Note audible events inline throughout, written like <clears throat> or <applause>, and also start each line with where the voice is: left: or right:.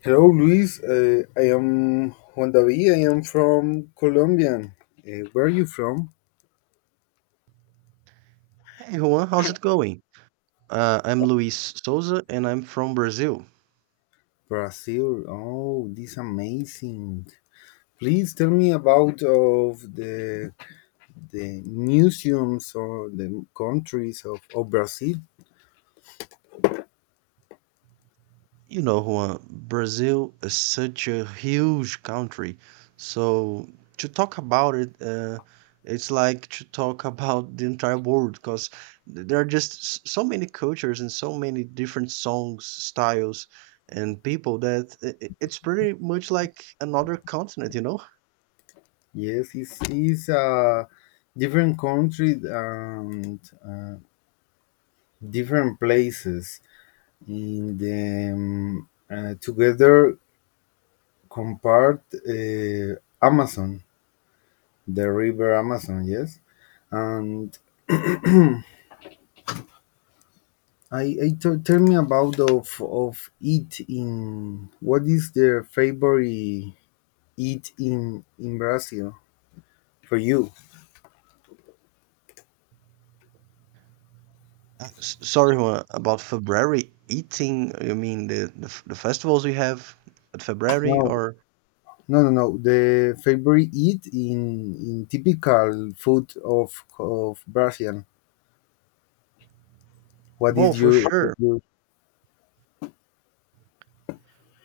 left: Hello, Luis. I am Juan David. I am from Colombia. Where are you from?
right: Hey Juan, how's it going? I'm Luis Souza and I'm from Brazil.
left: Brazil. Oh, this amazing. Please tell me about of the museums or the countries of Brazil.
right: You know, Juan, Brazil is such a huge country. So to talk about it, it's like to talk <laughs> about the entire world because there are just so many cultures and so many different songs, styles, and people that it's pretty much like another continent, you know?
left: Yes, it's a different country and uh, different places in the together compared Amazon. The river Amazon, yes. And tell me about of it in what is their favorite eat in Brazil for you?
right: Sorry Juan, about February eating. You mean the festivals we have at
left: No,
right: February or
left: no. The favorite eat in typical food of Brazil. What
right: oh
left: is
right: for sure.
left: your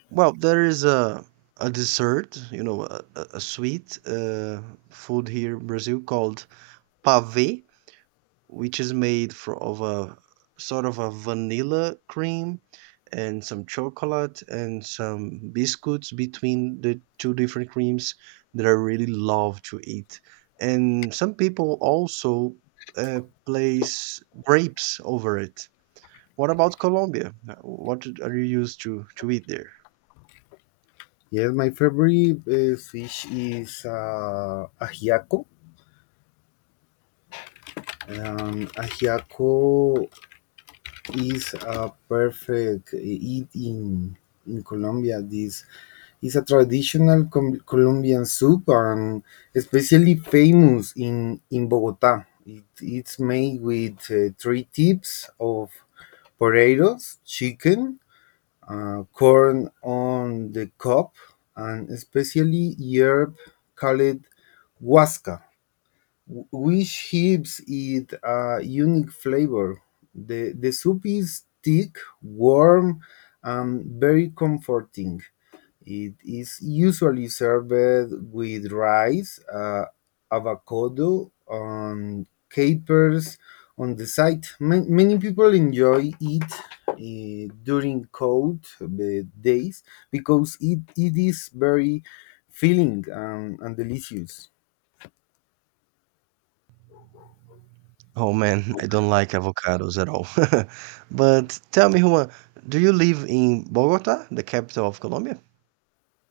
right: Well, there is a dessert, you know, a sweet food here in Brazil called pavê, which is made for, of a sort of a vanilla cream and some chocolate and some biscuits between the two different creams that I really love to eat. And some people also place grapes over it. What about Colombia? Are you used to eat there?
left: yes? My favorite fish is ajiaco. Ajiaco is a perfect eat in Colombia. This is a traditional Colombian soup and especially famous in Bogota. It's made with three types of potatoes, chicken, corn on the cob, and especially herb called huasca. Which gives it a unique flavor. The soup is thick, warm, and very comforting. It is usually served with rice, avocado, and capers on the side. Many people enjoy it during cold days because it is very filling and delicious.
right: Oh man, I don't like avocados at all. <laughs> But tell me, Juan, do you live in Bogota, the capital of Colombia?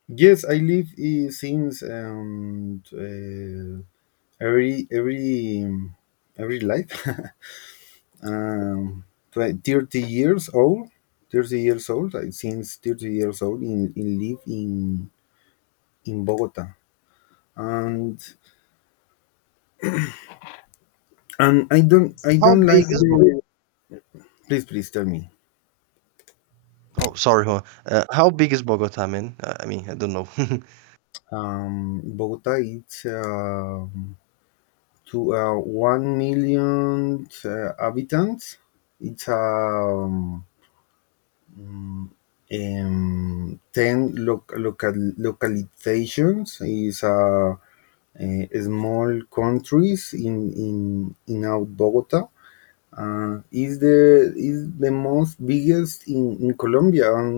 left: Yes, I live I- since every every um, every life <laughs> um, 30 years old. 30 years old. I since 30 years old in live in Bogota, and and I don't I
right: How
left: don't
right: big
left: like
right: is Bogota?
left: the. Please please tell me.
right: Oh, sorry, Juan. How big is Bogota, man? I mean, I don't know. <laughs>
left: Bogota it's to 1 million habitants. It's 10 localizations is small countries in out Bogota. Is the most biggest in Colombia. And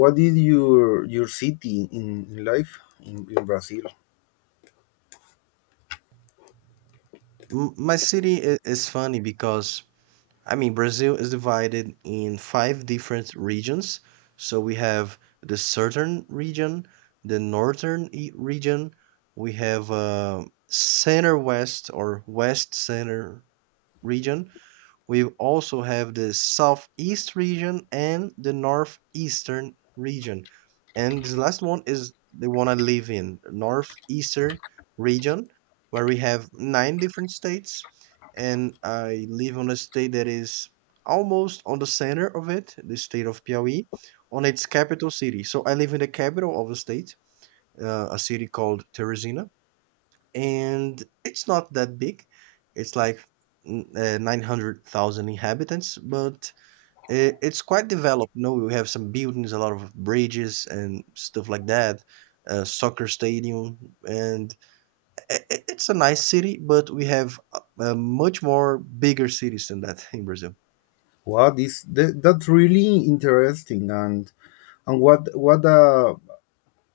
left: what is your city in life in Brazil?
right: My city is funny because, I mean, Brazil is divided in five different regions. So we have the southern region, the northern region, we have center west or west center region. We also have the southeast region and the northeastern region. And this last one is the one I live in, northeastern region, where we have nine different states. And I live on a state that is almost on the center of it, the state of Piauí, on its capital city. So I live in the capital of the state, a city called Teresina and it's not that big. It's like 900,000 inhabitants, but it's quite developed. You know, we have some buildings, a lot of bridges and stuff like that, a soccer stadium, and it's a nice city, but we have much more bigger cities than that in Brazil.
left: What is that, that's really interesting and what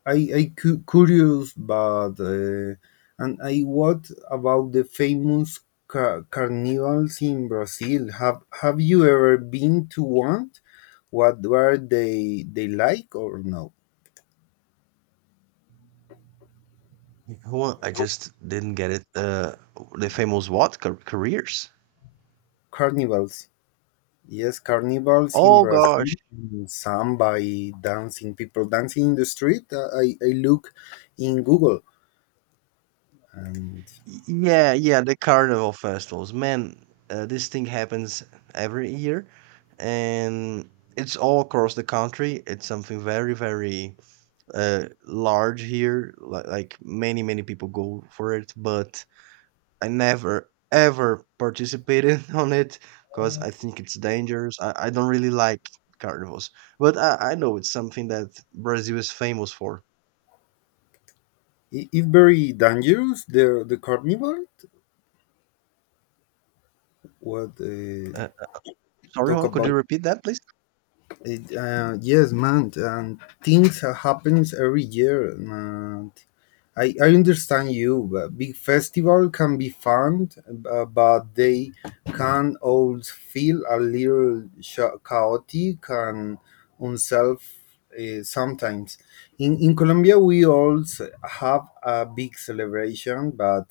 left: I cu- curious, but and I what about the famous carnivals in Brazil? Have you ever been to one? What were they like or no?
right: You know what? I just didn't get it. The famous what? Car careers?
left: Carnivals, yes, carnivals in
right: Oh gosh.
left: Brazil, in samba, dancing, people dancing in the street. I look in Google and
right: Yeah, yeah, the carnival festivals. Man, this thing happens every year and it's all across the country. It's something very, very large here. Like many, many people go for it, but I never ever participated <laughs> on it because I think it's dangerous. I don't really like carnivals, but I know it's something that Brazil is famous for.
left: it very dangerous. The carnival. What
right: Uh, Sorry,
left: talk
right: Juan, could
left: about?
right: you repeat that, please?
left: It, yes, man, and things are happens every year, and I understand you. But big festival can be fun, but they can also feel a little chaotic and unself sometimes. In Colombia, we also have a big celebration, but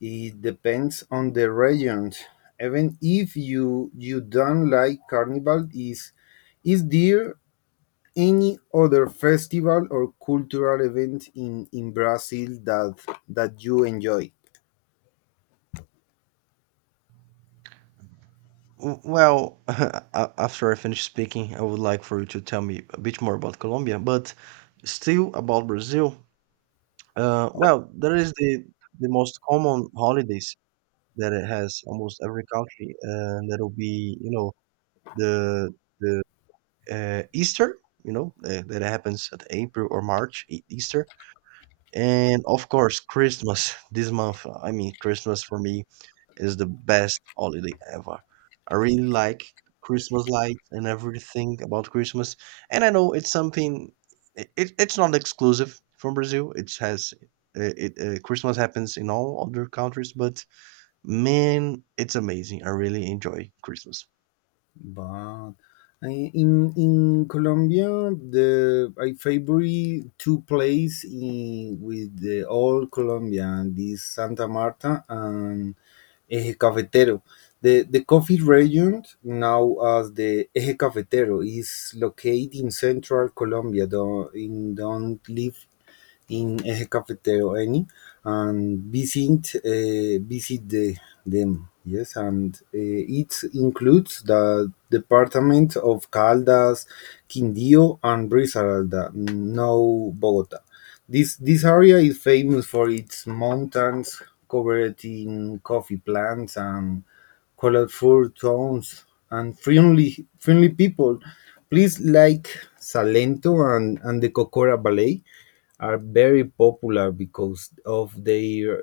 left: it depends on the region. Even if you don't like carnival, is there any other festival or cultural event in Brazil that you enjoy?
right: Well, <laughs> after I finish speaking, I would like for you to tell me a bit more about Colombia, but still about Brazil. Well, there is the most common holidays that it has almost every country, and that'll be you know the the Easter, you know, that happens at April or March, Easter. And of course, Christmas <laughs> this month. I mean, Christmas for me is the best holiday ever. I really like Christmas lights and everything about Christmas. And I know it's something, it's not exclusive from Brazil. It has, Christmas happens in all other countries, but man, it's amazing. I really enjoy Christmas.
left: But in Colombia, the I favorite two places in with the all Colombia and this Santa Marta and Eje Cafetero. The coffee region, now as the Eje Cafetero, is located in central Colombia, though in don't live in Eje Cafetero any and visit visit them. Yes, and it includes the department of Caldas, Quindío, and Risaralda, now Bogota. This area is famous for its mountains covered in coffee plants and colorful towns and friendly people. Please like Salento and the Cocora Ballet are very popular because of their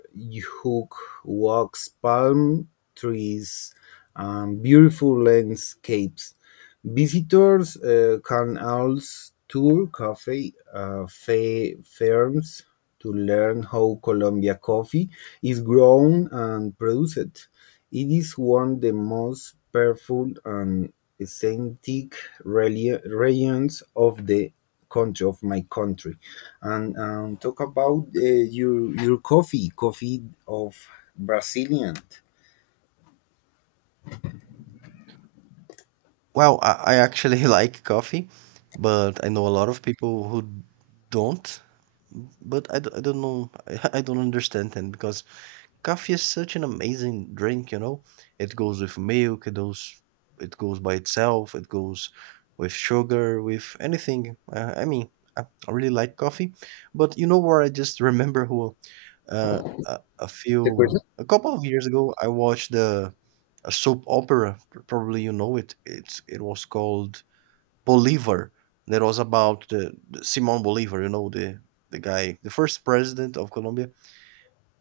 left: hook walks, palm trees, and beautiful landscapes. Visitors can also tour coffee farms to learn how Colombia coffee is grown and produced. It is one of the most powerful and authentic regions of the country of my country and talk about your coffee coffee of brazilian.
right: Well, I actually <laughs> like coffee, but I know a lot of people who don't. But I don't know. <laughs> I don't understand them because coffee is such an amazing drink, you know. It goes with milk, it goes by itself, it goes with sugar, with anything. I mean, I, I really like coffee, but you know where I just remember who
left: The question?
right: a couple of years ago I watched the a soap opera. Probably you know it. It was called Bolivar. That was about the Simon Bolivar, you know, the guy, the first president of Colombia,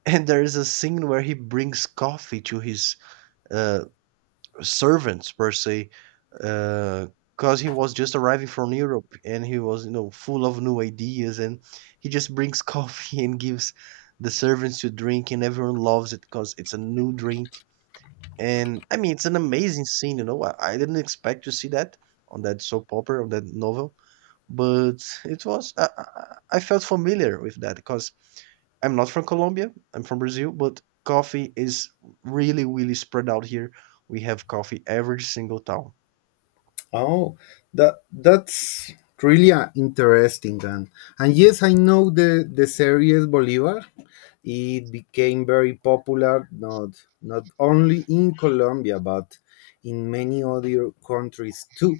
right: and there is a scene where he brings coffee to his uh, servants per se because he was just arriving from Europe and he was, you know, full of new ideas, and he just brings coffee <laughs> and gives the servants to drink and everyone loves it because it's a new drink. And I mean it's an amazing scene. You know, I i, didn't expect to see that on that soap opera, on that novel, but it was I, I felt familiar with that because I'm not from Colombia. I'm from Brazil, but coffee is really, really spread out here. We have coffee every single town.
left: Oh, that that's really interesting, and yes, I know the series Bolivar. It became very popular not only in Colombia but in many other countries too.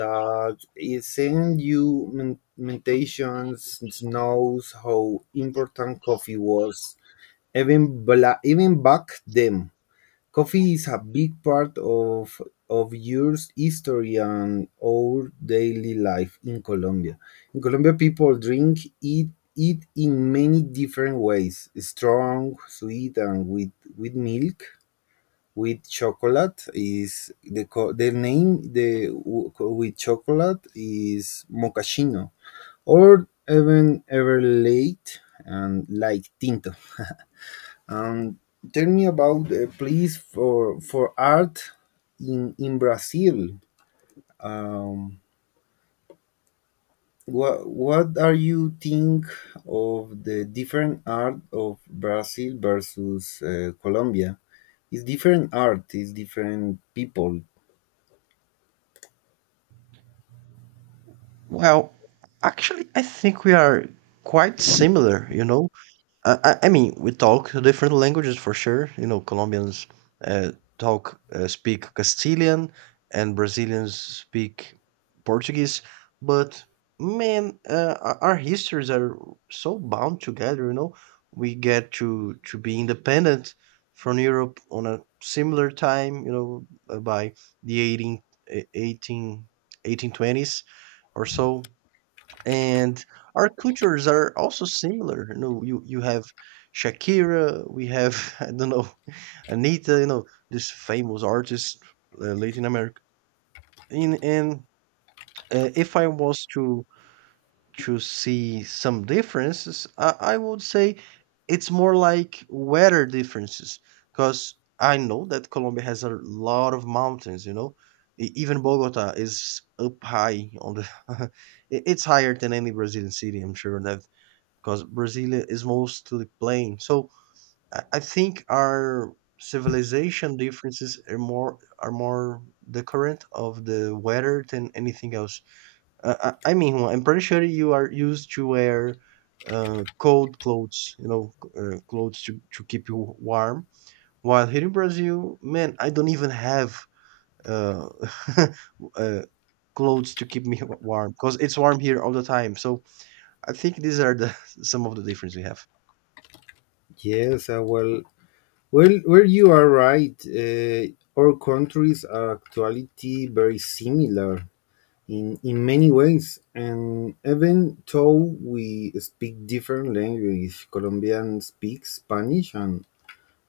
left: That it send you meditations knows how important coffee was even back then. Coffee is a big part of your history and our daily life in Colombia. In Colombia, people drink it in many different ways: strong, sweet, and with milk. With chocolate is the name, the with chocolate is mocachino or even ever late and like tinto. <laughs> Um, tell me about a place for art in Brazil. Um, what are you think of the different art of Brazil versus Colombia? It's different art, it's different people.
right: Well, actually, I think we are quite similar, you know. I mean, we talk different languages for sure. You know, Colombians uh, talk speak Castilian, and Brazilians speak Portuguese. But man, our histories are so bound together. You know, we get to be independent from Europe on a similar time. You know, by the 18, eh, 18, eighteen twenties or so, and our cultures are also similar. You know, you have Shakira, we have <laughs> I don't know, Anita. You know, this famous artist, Latin America. In and if I was to see some differences, I would say it's more like weather differences because I know that Colombia has a lot of mountains. You know, even Bogota is up high on the. <laughs> It's higher than any Brazilian city. I'm sure that because Brasilia is mostly plain. So I think our civilization differences are more the of the weather than anything else. I mean, Juan, I'm pretty sure you are used to wear cold clothes, you know, clothes to keep you warm. While here in Brazil, man, I don't even have uh, <laughs> uh, clothes to keep me warm because it's warm here all the time. So I think these are the <laughs> some of the differences we have.
left: Yes, well, you are right. Our countries are actuality very similar in many ways, and even though we speak different language, Colombian speaks Spanish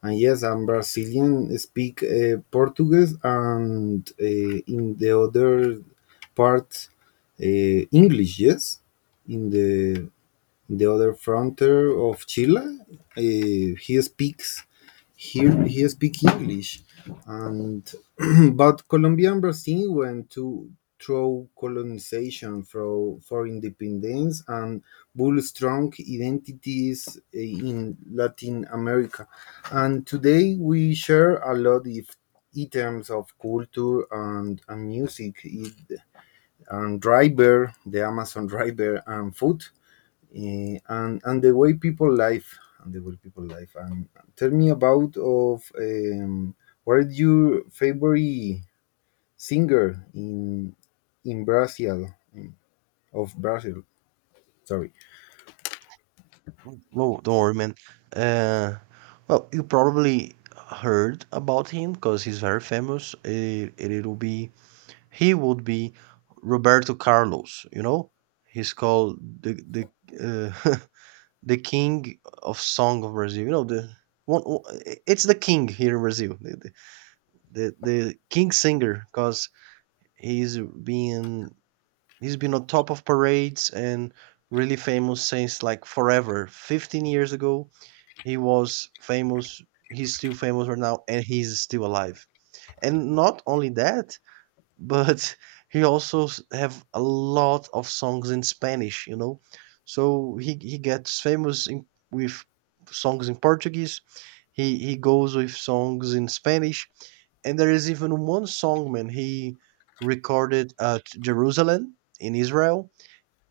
left: and yes, and Brazilian speak Portuguese and in the other part uh, English, yes, in the other frontier of Chile. He speaks here he speaks English, and <clears throat> but Colombia and Brazil went to through colonization for independence and build strong identities in Latin America. And today we share a lot of items of culture and music, it, and river, the Amazon river, and food and the way people live and the way people live and tell me about of what is your favorite singer in Brazil of Brazil, sorry.
right: No, don't worry, man. Uh, well, you probably heard about him because he's very famous. It'll be he would be Roberto Carlos. You know, he's called the <laughs> the king of song of Brazil. You know the one. It's the king here in Brazil. The, the king singer because he's been he's been on top of parades and really famous since like forever. 15 years ago, he was famous. He's still famous right now, and he's still alive. And not only that, but <laughs> he also have a lot of songs in Spanish, you know. So he gets famous in, with songs in Portuguese. He goes with songs in Spanish, and there is even one song, man. He recorded at Jerusalem in Israel,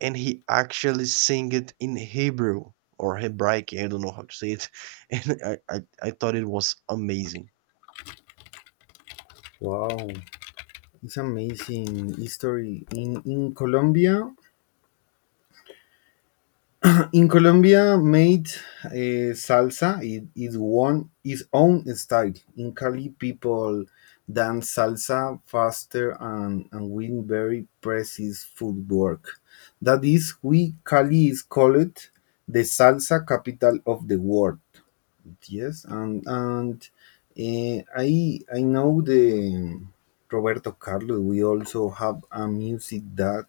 right: and he actually sing it in Hebrew or Hebraic. I don't know how to say it, <laughs> and I thought it was amazing.
left: Wow, it's amazing history in Colombia. <clears throat> In Colombia made salsa is one its own style. In Cali, people dance salsa faster and with very precise footwork. That is why Cali is called the salsa capital of the world. Yes, and I know the Roberto Carlos. We also have a music that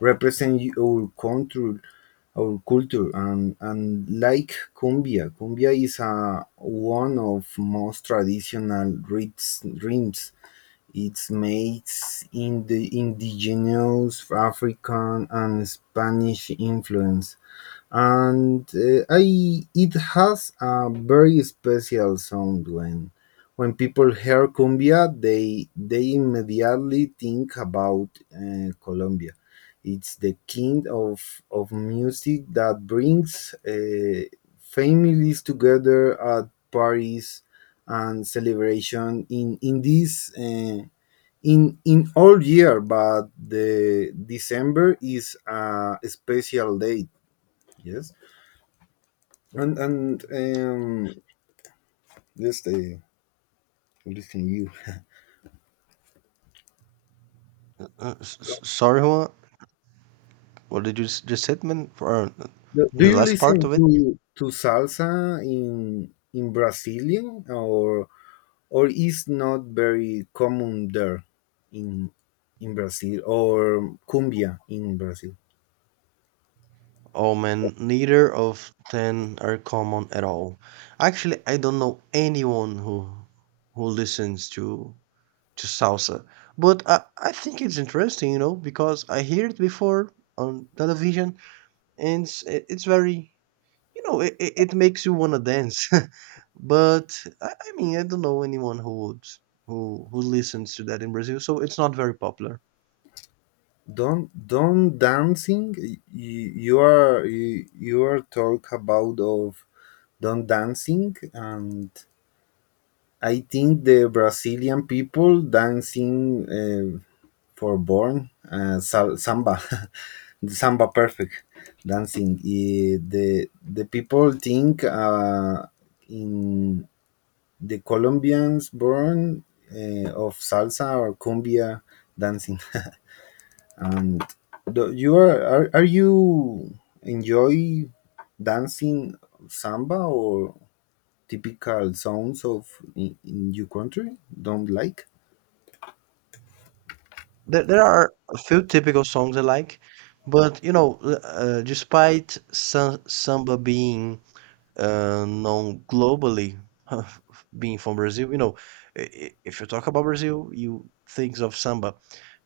left: represents our country, our culture, and like cumbia. Cumbia is a one of most traditional rhythms. It's made in the indigenous African and Spanish influence and I it has a very special sound when people hear cumbia they immediately think about Colombia. It's the kind of music that brings families together at parties and celebration in this. In all year, but the December is a special date. Yes. And just listen you.
right: Sorry, Juan, what did you just said, man? For
left: Do do
right: the
left: you
right: last
left: listen
right: part of it?
left: to salsa in Brazilian or is not very common there in in Brazil or cumbia in Brazil?
right: Oh man, neither of them are common at all. Actually, I don't know anyone who listens to salsa, but I think it's interesting, you know, because I hear it before on television, and it's very, you know, it makes you want to dance, <laughs> but I mean I don't know anyone who would who listens to that in Brazil, so it's not very popular.
left: Don't dancing. You are talk about of don't dancing, and I think the Brazilian people dancing for born samba, <laughs> the samba perfect dancing. The people think in the Colombians born of salsa or cumbia dancing. <laughs> And do, you are you enjoy dancing samba or typical sounds of in your country? Don't like.
right: There are a few typical songs I like, but you know despite samba being known globally, <laughs> being from Brazil, you know, if you talk about Brazil, you think of samba,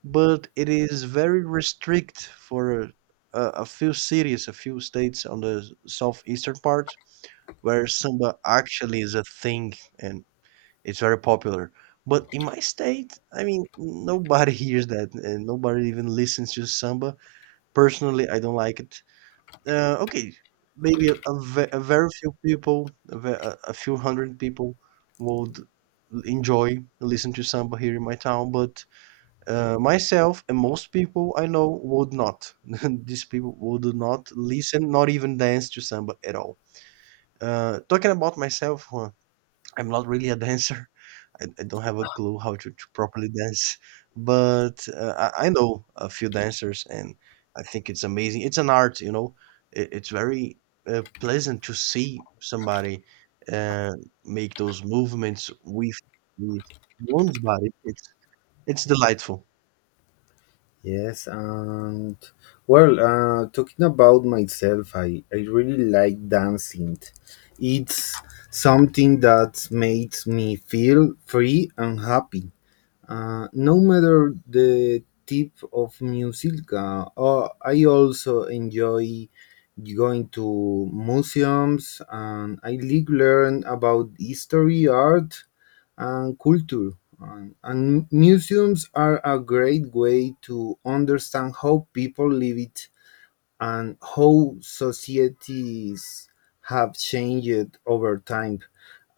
right: but it is very restrict for a few cities, a few states on the southeastern part where samba actually is a thing, and it's very popular. But in my state, I mean, nobody <laughs> hears that and nobody even listens to samba. Personally, I don't like it. Okay, maybe a very few people, a, ve- a few hundred people would enjoy listen to samba here in my town, but myself and most people I know would not. <laughs> These people would not listen, not even dance to samba at all. Talking about myself, huh, I'm not really a <laughs> dancer. I don't have a clue how to properly dance, but I know a few dancers, and I think it's amazing. It's an art, you know. It's very pleasant to see somebody uh, make those movements with with one's body. It's delightful.
left: Yes, and well, talking about myself, I really like dancing. It's something that makes me feel free and happy. No matter the type of music, I also enjoy going to museums and I like learn about history, art, and culture. And museums are a great way to understand how people lived and how societies have changed over time.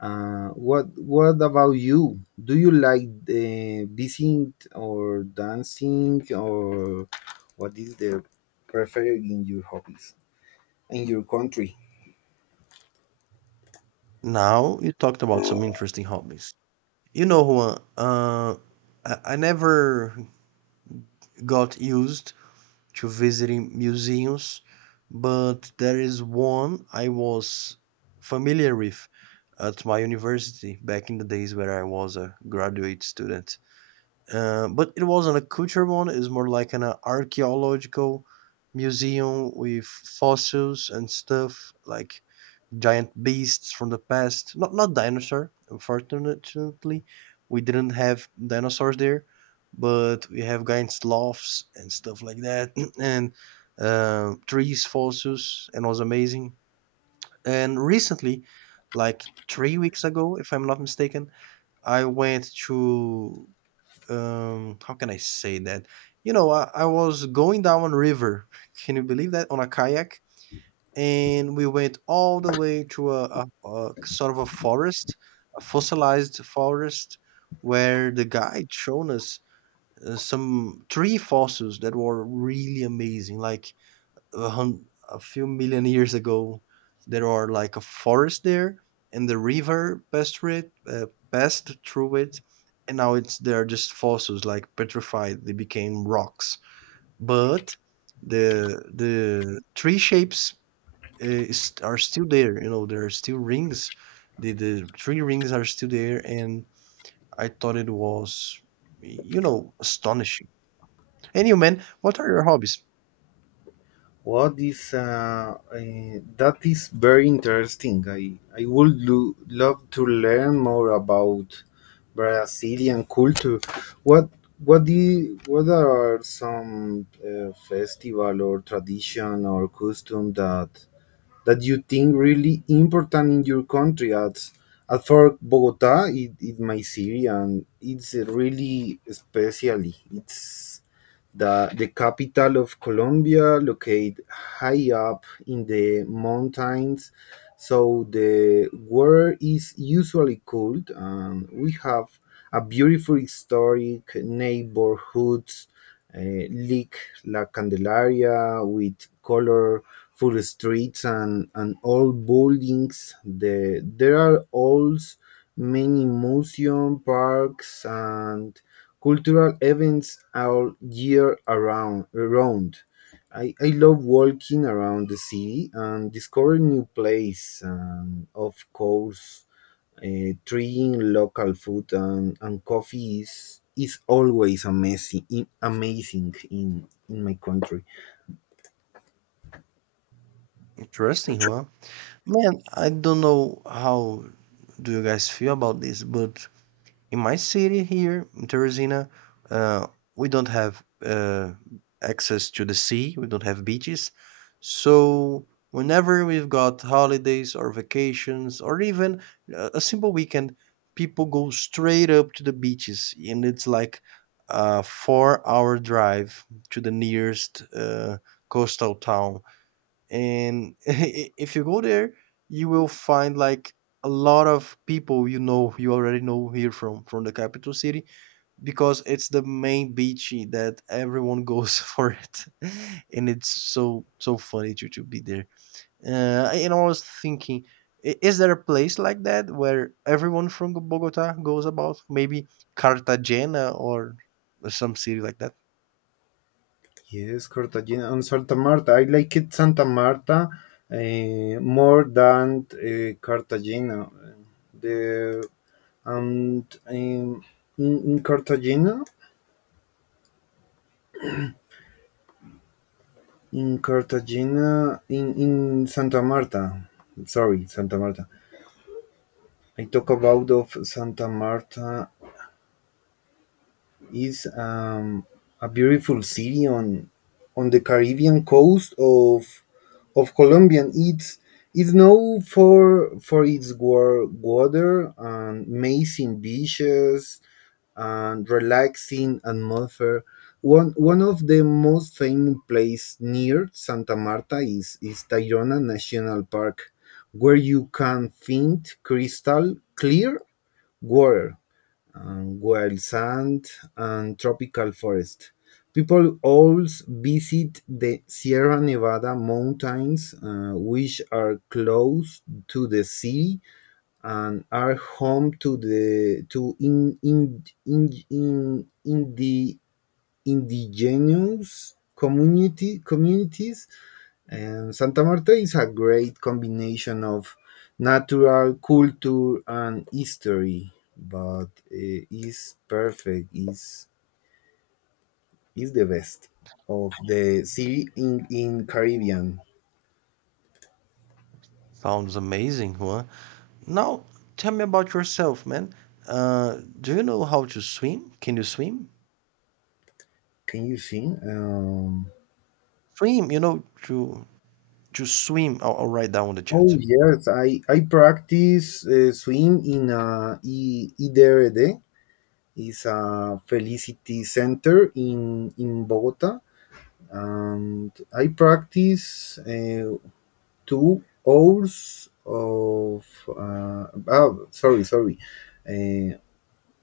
left: What about you? Do you like the visiting or dancing or what is the preferred in your hobbies in your country?
right: Now you talked about some interesting hobbies. You know, Juan, I never got used to visiting museums, but there is one I was familiar with at my university back in the days where I was a graduate student. But it wasn't a culture one. It's more like an archaeological museum with fossils and stuff like giant beasts from the past. Not dinosaur. Unfortunately, we didn't have dinosaurs there, but we have giant sloths and stuff like that, <clears throat> and trees, fossils, and it was amazing. And recently, like 3 weeks ago, if I'm not mistaken, I went to, how can I say that? I was going down a river. <laughs> Can you believe that? On a kayak? And we went all the way to a sort of a forest, a fossilized forest, where the guide shown us some tree fossils that were really amazing, like a few million years ago. There are like a forest there, and the river passed through it, and now it's they are just fossils, like petrified. They became rocks, but the tree shapes are still there. You know, there are still rings. The three rings are still there, and I thought it was, astonishing. Anyway, man, what are your hobbies?
left: What is that is very interesting. I would love to learn more about Brazilian culture. What what do what are some festival or tradition or custom that you think really important in your country? As for Bogota, it my city and it's really especially it's the capital of Colombia, located high up in the mountains. So the weather is usually cold, and we have a beautiful historic neighborhoods like La Candelaria with colorful streets and old buildings. The, there are also many museum parks and cultural events all year around. I love walking around the city and discovering new places. And of course trying local food and coffee is always amazing, amazing in my country.
right: Interesting, huh? Man, I don't know how do you guys feel about this, but in my city here, in Teresina, uh, we don't have access to the sea. We don't have beaches. So, whenever we've got holidays or vacations or even a simple weekend, people go straight up to the beaches, and it's like a 4 hour drive to the nearest coastal town, and <laughs> if you go there you will find like a lot of people, you know, you already know here from the capital city, because it's the main beach that everyone goes <laughs> for it. And it's so funny to be there, and I was thinking, is there a place like that where everyone from Bogota goes, about maybe Cartagena or some city like that?
left: Yes, Cartagena and Santa Marta. I like it Santa Marta more than Cartagena. The and in Cartagena, in Cartagena, in Santa Marta. Sorry, Santa Marta. I talk about of Santa Marta. It's a beautiful city on the Caribbean coast of Colombia. And it's known for its water and amazing beaches and relaxing atmosphere. One of the most famous place near Santa Marta is Tayrona National Park, where you can find crystal clear water and wild sand and tropical forest. People always visit the Sierra Nevada mountains, which are close to the sea and are home to the to in the indigenous community communities, and Santa Marta is a great combination of natural culture and history, but is perfect. Is the best of the city in Caribbean.
right: Sounds amazing, huh? Now, tell me about yourself, man. Do you know how to swim? Can you swim?
left: Can you sing?
right: Swim, you know, to swim. I'll write down on the
left: Oh
right: chat.
left: yes, I practice swim in IDRD. It's a Felicity Center in Bogota, and I practice 2 hours of uh,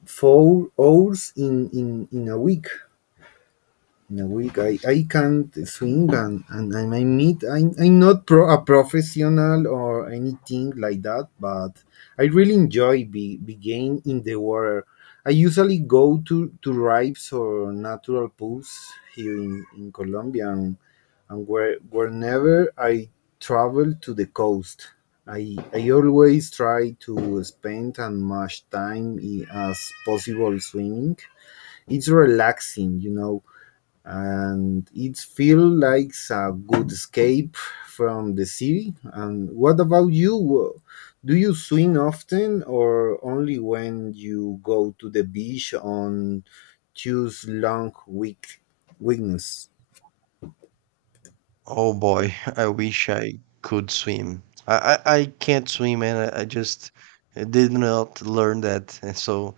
left: 4 hours in a week. In a week, I can't swing and I might meet, I'm not a professional or anything like that, but I really enjoy being in the water. I usually go to rives or natural pools here in Colombia and where, whenever I travel to the coast, I always try to spend as much time as possible swimming. It's relaxing, you know, and it feels like a good escape from the city. And what about you? Do you swim often or only when you go to the beach on Tuesday long week weekends?
right: Oh boy, <laughs> I wish I could swim. I can't swim, and I just did not learn that. And so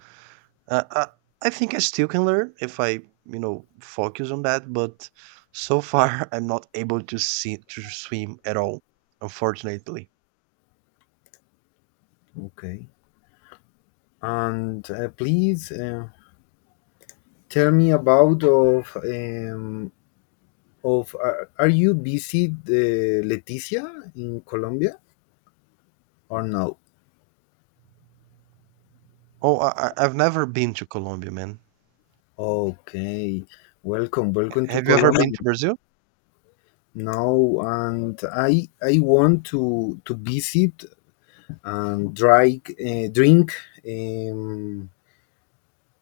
right: uh, I I think I still can learn if I, you know, focus on that. But so far, <laughs> I'm not able to see to swim at all, unfortunately.
left: Okay. And please tell me about of are you busy Leticia in Colombia or no?
right: Oh, I've never been to Colombia, man.
left: Okay, welcome, welcome to
right: Have you ever been
left: Colombia.
right: to Brazil?
left: Now, and I want to visit and dry, drink. Um,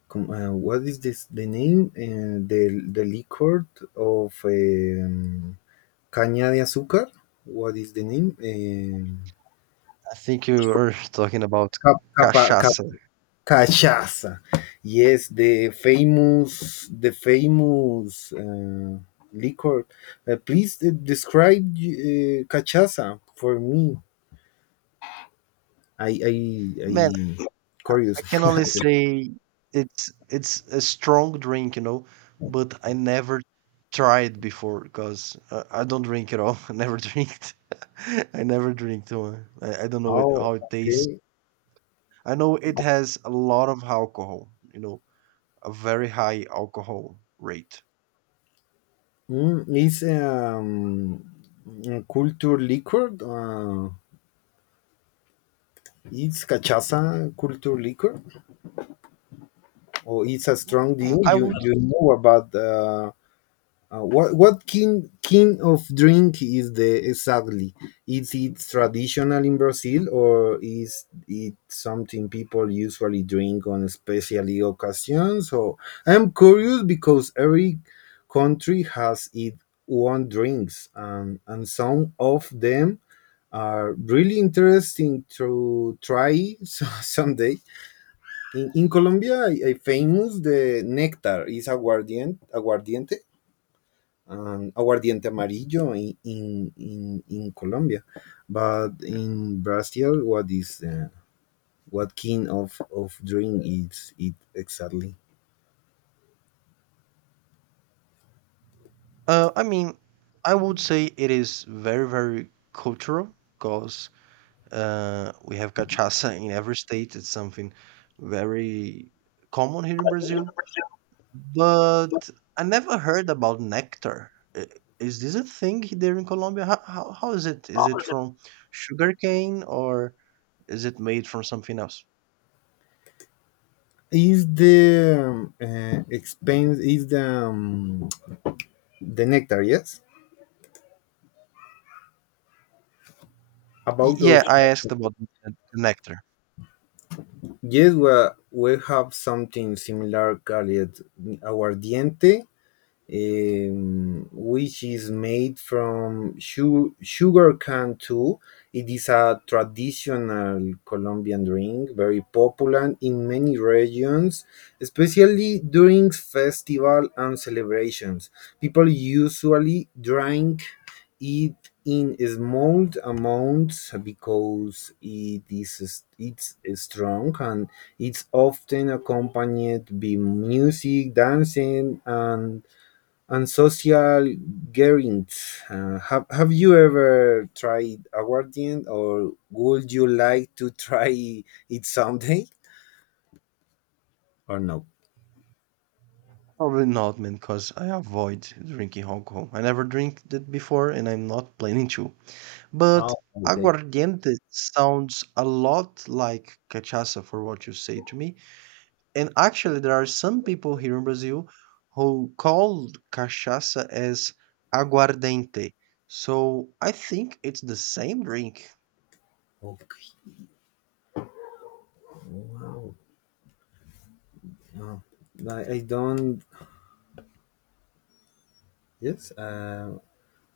left: what is this the name? The liquor of caña de azúcar. What is the name?
right: I think you were <laughs> talking about
left: Cap- capa- ca-
right: cachaça.
left: cachaça. Yes, the famous liquor. Please describe cachaça for me. I, I,
right: Man,
left: I
right: I
left: curious.
right: can
left: <laughs>
right: only say it's a strong drink, you know, but I never tried before because I don't drink at all. <laughs> I never drinked. <laughs> I never drink one. I don't know it,
left: Oh,
right: how it tastes.
left: okay.
right: I know it has a lot of alcohol, you know, a very high alcohol rate.
left: It's a culture liquor. It's cachaça culture liquor, or it's a strong
right: Mm,
left: drink.
right: I
left: You
right: would,
left: you know about What king of drink is the exactly? Is it traditional in Brazil, or is it something people usually drink on special occasions? So I'm curious because every country has its own drinks, and some of them are really interesting to try <laughs> so, someday. In Colombia, I famous the nectar is aguardiente, aguardiente and aguardiente amarillo in Colombia, but in Brazil, what is what kind of drink is it exactly?
right: I mean, I would say it is very, very cultural because we have cachaça in every state. It's something very common here in Brazil. But I never heard about nectar. I- is this a thing there in Colombia? How is it? Is it from sugarcane or is it made from something else?
left: Is the expense is the nectar? Yes,
right: Y-
left: about
right: yeah,
left: of
right: I asked about the nectar.
left: yes. We have something similar called aguardiente which is made from sugar cane too. It is a traditional Colombian drink, very popular in many regions, especially during festival and celebrations. People usually drink it in small amounts because it's strong and it's often accompanied by music, dancing, and social gatherings. Have you ever tried aguardiente, or would you like to try it someday, or no?
right: Probably not, man, because I avoid drinking alcohol. I never drink it before and I'm not planning to. But
left: Oh,
right: aguardiente sounds a lot like cachaça for what you say to me. And actually, there are some people here in Brazil who call cachaça as aguardente. So I think it's the same drink.
left: okay. Wow. Oh, I don't. Yes.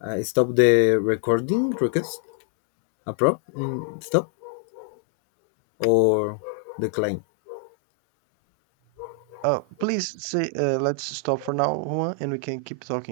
left: I stop the recording request. Approve. Mm, stop or decline.
right: Please say, let's stop for now, Juan, and we can keep talking